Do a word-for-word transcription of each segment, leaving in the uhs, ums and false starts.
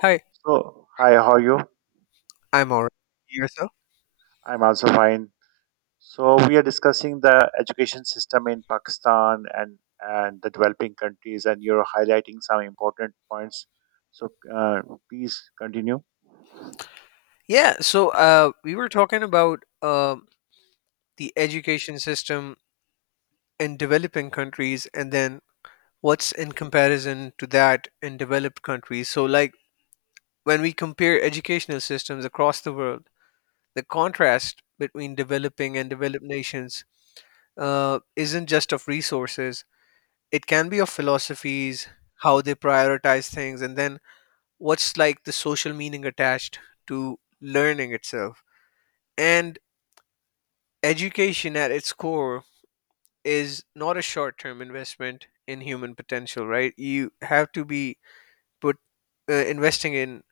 Hi, So, hi, how are you? I'm alright. Yourself? I'm also fine. So, we are discussing the education system in Pakistan and and the developing countries, and you're highlighting some important points. So, uh, please continue. Yeah, so uh, we were talking about um the education system in developing countries and then what's in comparison to that in developed countries. So, like, when we compare educational systems across the world, the contrast between developing and developed nations uh, isn't just of resources, it can be of philosophies, how they prioritize things, and then what's like the social meaning attached to learning itself. And education at its core is not a short-term investment in human potential, right? You have to be put, uh, investing in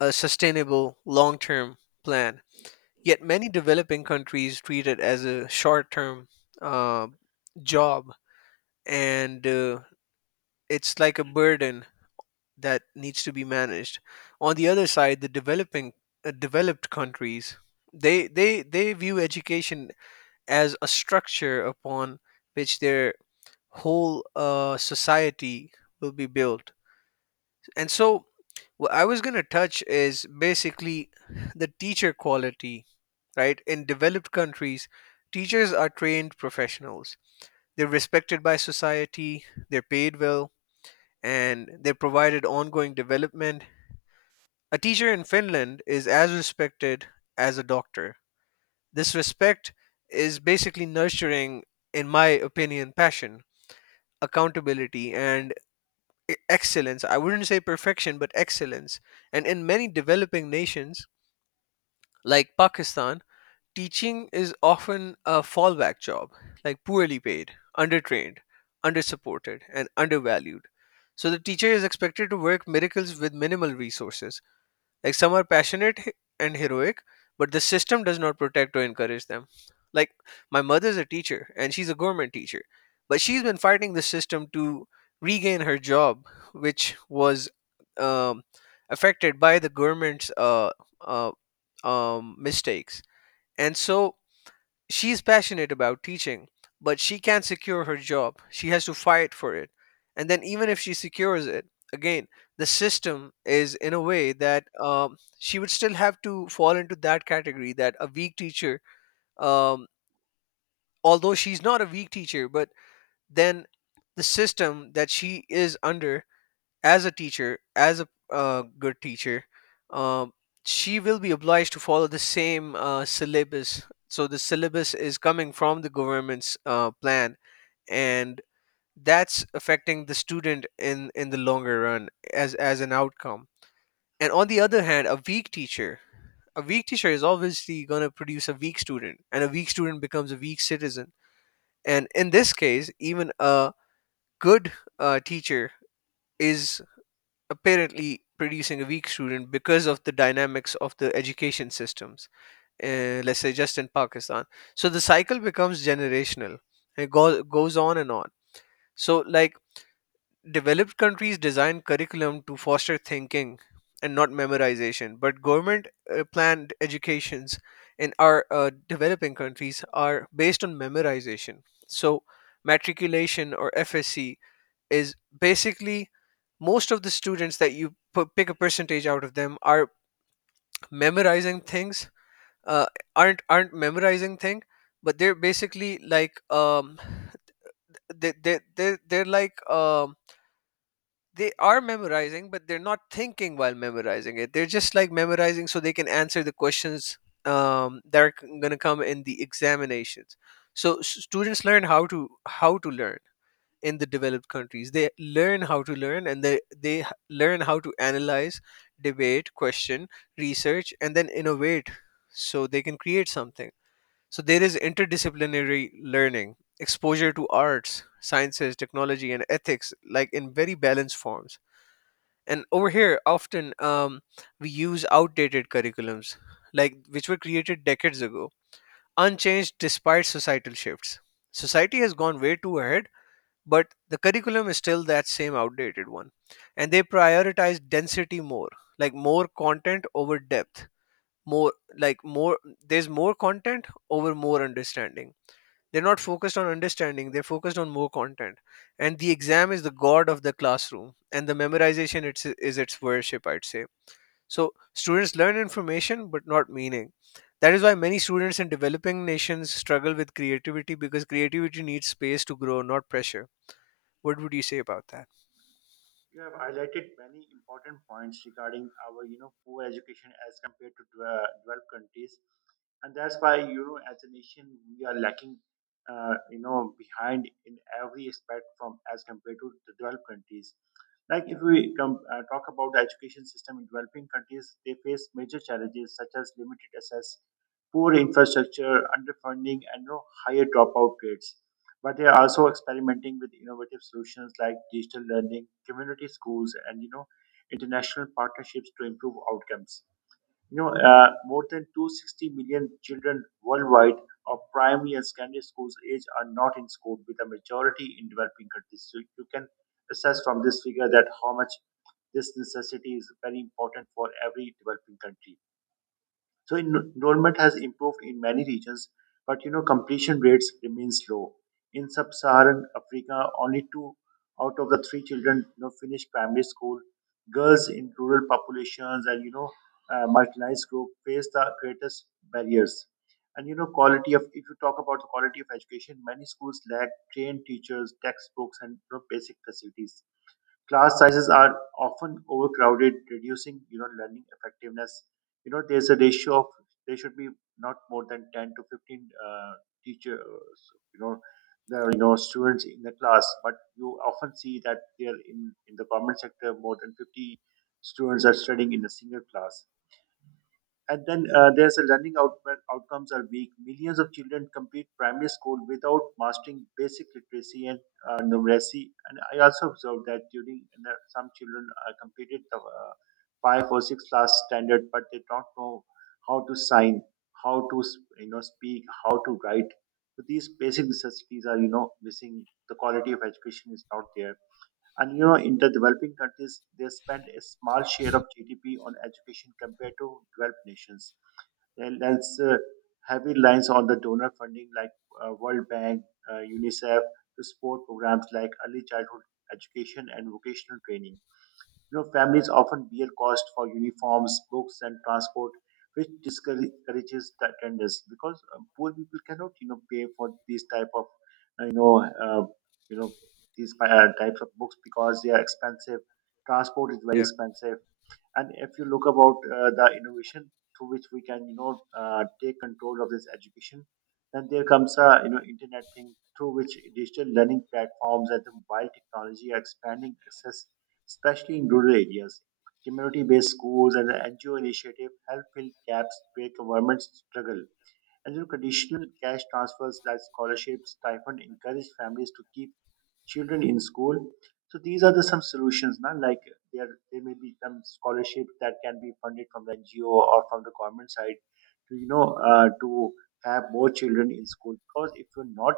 a sustainable long-term plan, yet many developing countries treat it as a short-term uh, job, and uh, it's like a burden that needs to be managed. On the other side, the developing uh, developed countries, they they they view education as a structure upon which their whole uh, society will be built. And so, what I was going to touch is basically the teacher quality, right? In developed countries, teachers are trained professionals. They're respected by society, they're paid well, and they're provided ongoing development. A teacher in Finland is as respected as a doctor. This respect is basically nurturing, in my opinion, passion, accountability, and e- excellence. I wouldn't say perfection, but excellence. And in many developing nations like Pakistan, teaching is often a fallback job, like poorly paid, undertrained, undersupported, and undervalued. So the teacher is expected to work miracles with minimal resources, like some are passionate he- and heroic, but the system does not protect or encourage them. Like my mother's a teacher and she's a government teacher, but she's been fighting the system to regain her job, which was um, affected by the government's uh, uh, um, mistakes. And so she's passionate about teaching, but she can't secure her job. She has to fight for it. And then, even if she secures it, again, the system is in a way that um, she would still have to fall into that category that a weak teacher, um, although she's not a weak teacher, but then the system that she is under as a teacher, as a uh, good teacher, um, she will be obliged to follow the same uh, syllabus. So the syllabus is coming from the government's uh, plan, and that's affecting the student in in the longer run as as an outcome. And on the other hand, a weak teacher, a weak teacher is obviously going to produce a weak student, and a weak student becomes a weak citizen. And in this case, even a good uh, teacher is apparently producing a weak student because of the dynamics of the education systems, uh, let's say just in Pakistan. So the cycle becomes generational, it go- goes on and on. So like, developed countries design curriculum to foster thinking and not memorization, but government uh, planned educations in our uh, developing countries are based on memorization. So matriculation or FSC is basically, most of the students that you p- pick a percentage out of them are memorizing things, uh, aren't aren't memorizing thing, but they're basically like um they they they they're like um they are memorizing, but they're not thinking while memorizing it, they're just like memorizing so they can answer the questions um that are going to come in the examinations. So s- students learn how to how to learn in the developed countries. They learn how to learn and they, they h- learn how to analyze, debate, question, research, and then innovate so they can create something. So there is interdisciplinary learning, exposure to arts, sciences, technology, and ethics, like in very balanced forms. And over here, often um, we use outdated curriculums, like which were created decades ago, unchanged despite societal shifts. Society has gone way too ahead, but the curriculum is still that same outdated one, and they prioritize density more, like more content over depth, more like more there's more content over more understanding. They're not focused on understanding, they're focused on more content. And the exam is the god of the classroom, and the memorization it's, is its worship, I'd say. So students learn information but not meaning. That is why many students in developing nations struggle with creativity, because creativity needs space to grow, not pressure. What would you say about that? You have highlighted many important points regarding our, you know, poor education as compared to dwe- developed countries, and that's why you know, as a nation, we are lacking, uh, you know, behind in every aspect from as compared to the developed countries. Like if we come, uh, talk about the education system in developing countries, they face major challenges such as limited access, poor infrastructure, underfunding, and you know, higher dropout rates, but they are also experimenting with innovative solutions like digital learning, community schools, and you know international partnerships to improve outcomes. You know, uh, more than 260 million children worldwide of primary and secondary schools age are not in school, with a majority in developing countries. So you can assess from this figure that how much this necessity is very important for every developing country. So en- enrollment has improved in many regions, but you know completion rates remains low. In sub-Saharan Africa, only two out of the three children you know finish primary school. Girls in rural populations and you know uh, marginalized group face the greatest barriers. And you know quality of If you talk about the quality of education, many schools lack trained teachers, textbooks, and you know, basic facilities. Class sizes are often overcrowded, reducing you know learning effectiveness. You know, there's a ratio of, there should be not more than ten to fifteen uh, teachers. You know, the you know students in the class, but you often see that there in in the government sector more than fifty students are studying in a single class. And then uh, there's a learning out- outcomes are weak. Millions of children complete primary school without mastering basic literacy and uh, numeracy. And I also observed that during and that some children uh, completed the uh, five or six class standard, but they don't know how to sign, how to s- you know speak, how to write. So these basic necessities are you know missing. The quality of education is not there. And you know, in the developing countries, they spend a small share of G D P on education compared to developed nations. Well, there's uh, heavy reliance on the donor funding like uh, World Bank, uh, UNICEF, to support programs like early childhood education and vocational training. You know, families often bear cost for uniforms, books, and transport, which discourages the attendance because uh, poor people cannot, you know, pay for these type of, uh, you know, uh, you know, these uh, types of books because they are expensive. Transport is very Yeah. expensive. And if you look about uh, the innovation through which we can, you know, uh, take control of this education, then there comes a you know internet thing through which digital learning platforms and the mobile technology are expanding access, especially in rural areas. Community-based schools and the N G O initiative help fill gaps where governments struggle. And you know, conditional cash transfers like scholarships, stipend, encourage families to keep children in school. So these are the some solutions. Now, like, there there may be some scholarship that can be funded from the N G O or from the government side to you know uh, to have more children in school. Because if we're not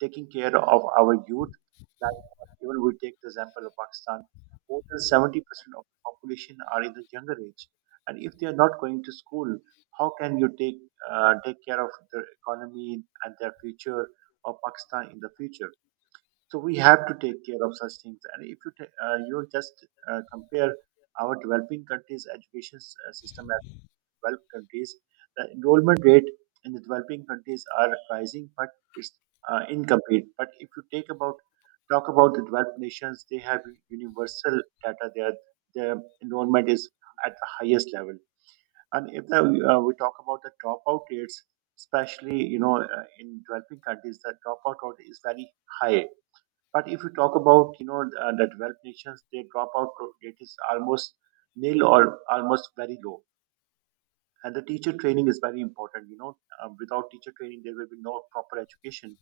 taking care of our youth, like, even we take the example of Pakistan, more than seventy percent of the population are in the younger age, and if they are not going to school, how can you take uh, take care of the economy and their future of Pakistan in the future? So we have to take care of such things. And if you ta- uh, you know, just uh, compare our developing countries' education s- uh, system as developed countries, the enrollment rate in the developing countries are rising, but it's uh, incomplete. But if you take about talk about the developed nations, they have universal data. Their their enrollment is at the highest level. And if the, uh, we talk about the dropout rates, especially you know uh, in developing countries, the dropout rate is very high. But if you talk about you know uh, the developed nations, their dropout rate is almost nil or almost very low. And the teacher training is very important. You know, um, without teacher training, there will be no proper education.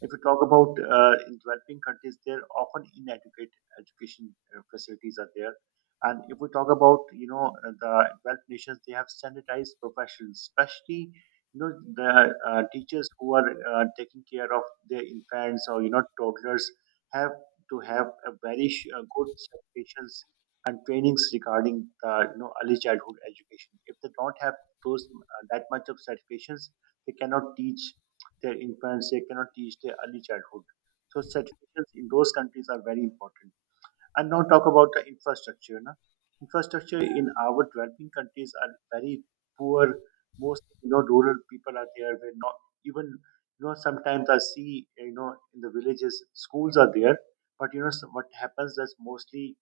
If you talk about uh, in developing countries, there often inadequate education uh, facilities are there. And if we talk about you know uh, the developed nations, they have standardized professions, especially you know the uh, teachers who are uh, taking care of their infants or you know toddlers have to have a very sh- uh, good certifications and trainings regarding the you know early childhood education. If they don't have those uh, that much of certifications, they cannot teach their infants, they cannot teach their early childhood. So certificates in those countries are very important. And now talk about the infrastructure. Na? Infrastructure in our developing countries are very poor. Most you know rural people are there, where not even you know sometimes I see you know in the villages schools are there, but you know so what happens is mostly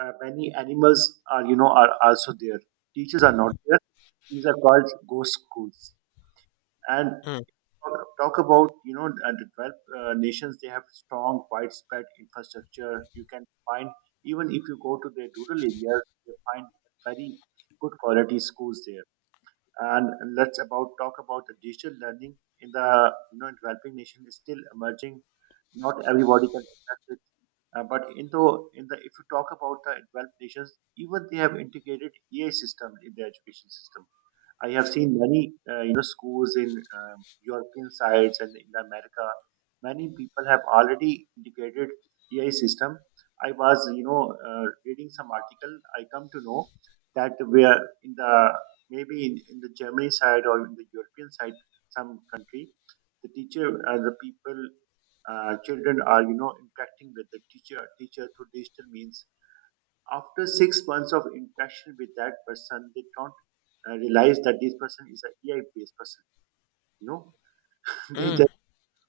uh, many animals are you know are also there. Teachers are not there. These are called ghost schools. And Mm. talk, talk about you know uh, the twelve uh, nations, they have strong widespread infrastructure. You can find, even if you go to the rural areas, you find very good quality schools there. And let's about talk about the digital learning in the you know developing nation is still emerging. Not everybody can access it. Uh, but in the in the if you talk about the developed nations, even they have integrated AI system in their education system. I have seen many, uh, you know, schools in um, European sides and in America. Many people have already integrated A I system. I was, you know, uh, reading some article. I come to know that we are in the, maybe in, in the Germany side or in the European side, some country, the teacher and the people, uh, children are, you know, interacting with the teacher teacher through digital means. After six months of interaction with that person, they don't uh, realize that this person is a AI-based person. You know, they Mm. just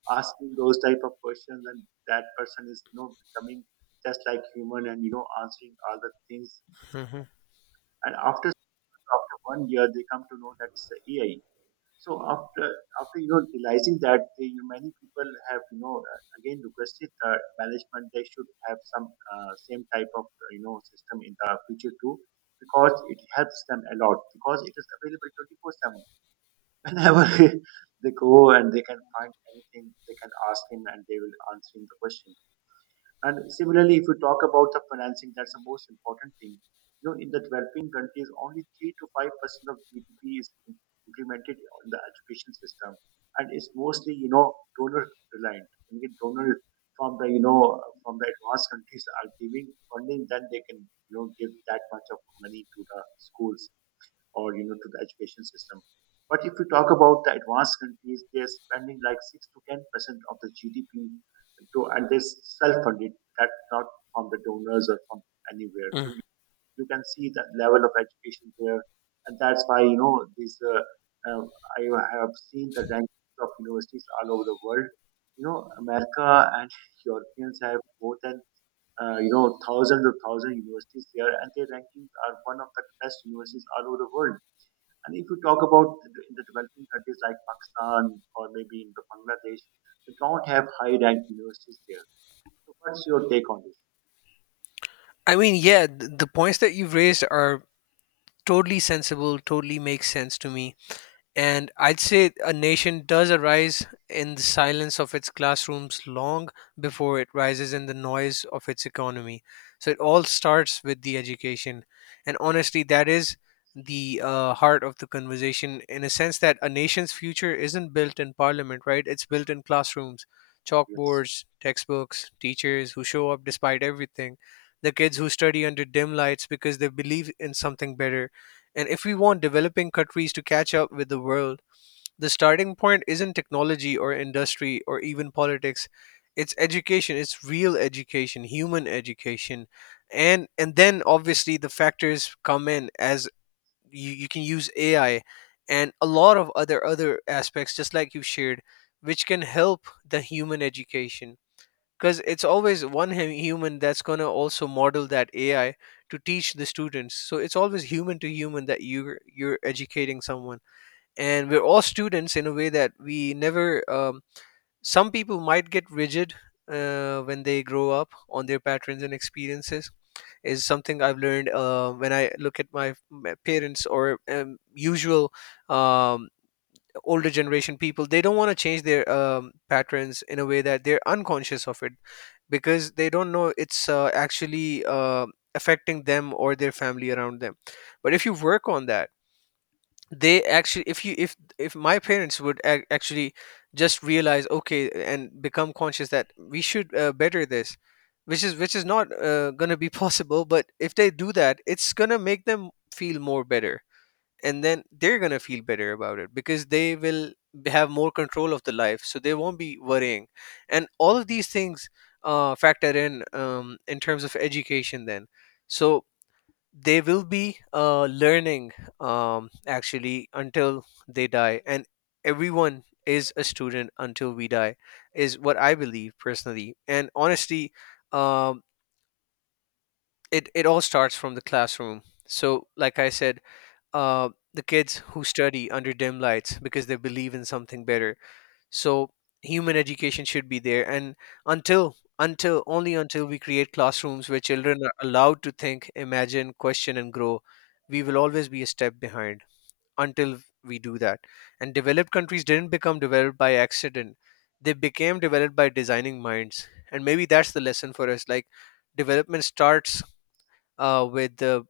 asking those type of questions, and that person is you know becoming just like human and you know answering all the things. Mhm. And after after one year, they come to know that it's the A I. So after after you know realizing that uh, you many people have you know uh, again requested the management they should have some uh, same type of uh, you know system in the future too, because it helps them a lot because it is available twenty four seven whenever they go, and they can find anything, they can ask him and they will answer him the question. And similarly, if you talk about the financing, that's the most important thing. You know, in the developing countries, only three to five percent of G D P is implemented on the education system, and it's mostly you know donor reliant. I mean, donor from the you know from the advanced countries are giving funding, then they can you know give that much of money to the schools or you know to the education system. But if we talk about the advanced countries, they are spending like six to ten percent of the G D P to, and they self-funded, that not from the donors or from anywhere. So Mm. you, you can see that level of education there, and that's why you know these. Uh, uh, I have seen the rankings of universities all over the world. You know, America and Europeans have more than uh, you know thousands of thousand universities there, and their rankings are one of the best universities all over the world. And if you talk about the- in the developing countries like Pakistan or maybe in Bangladesh, they don't have high ranked universities there. So what's your take on this? I mean, yeah, th- the points that you've raised are totally sensible, totally makes sense to me. And I'd say a nation does arise in the silence of its classrooms long before it rises in the noise of its economy. So it all starts with the education. And honestly, that is the uh, heart of the conversation, in a sense that a nation's future isn't built in parliament, right? It's built in classrooms, Yes. chalkboards, textbooks, teachers who show up despite everything, the kids who study under dim lights because they believe in something better. And if we want developing countries to catch up with the world, the starting point isn't technology or industry or even politics. It's education, it's real education, human education. And and then obviously the factors come in as you, you can use A I and a lot of other other aspects just like you shared, which can help the human education, because it's always one hu- human that's going to also model that AI to teach the students. So it's always human to human that you're you're educating someone, and we're all students in a way that we never um, some people might get rigid uh, when they grow up on their patterns and experiences, is something I've learned uh, when I look at my, my parents, or um, usual um, older generation people. They don't want to change their um, patterns in a way that they're unconscious of it, because they don't know it's uh, actually uh, affecting them or their family around them. But if you work on that, they actually, if you, if if my parents would ac- actually just realize okay and become conscious that we should uh, better this, which is which is not uh, going to be possible, but if they do that it's going to make them feel more better, and then they're gonna feel better about it, because they will b- have more control of the life, so they won't be worrying. And all of these things uh, factor in um, in terms of education, then. So they will be uh, learning um, actually until they die, and everyone is a student until we die, is what I believe personally and honestly. um, it, it all starts from the classroom. So like I said, uh, the kids who study under dim lights because they believe in something better. So human education should be there, and until until only until we create classrooms where children are allowed to think, imagine, question, and grow, we will always be a step behind. Until we do that. And developed countries didn't become developed by accident; they became developed by designing minds. And maybe that's the lesson for us. Like development starts uh, with uh,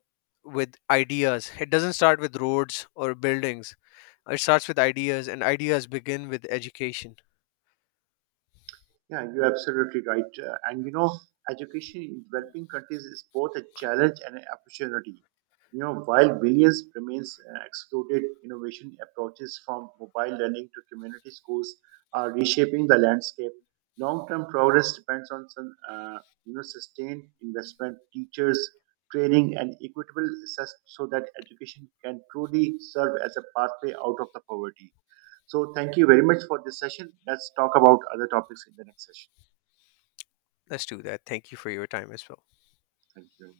with ideas. It doesn't start with roads or buildings. It starts with ideas, and ideas begin with education. Yeah, you're absolutely right. Uh, and you know, education in developing countries is both a challenge and an opportunity. You know, while billions remains uh, excluded, innovation approaches from mobile learning to community schools are reshaping the landscape. Long-term progress depends on some, uh, you know, sustained investment, teachers, training, and equitable access so that education can truly serve as a pathway out of the poverty. So thank you very much for this session. Let's talk about other topics in the next session. Let's do that. Thank you for your time as well. Thank you.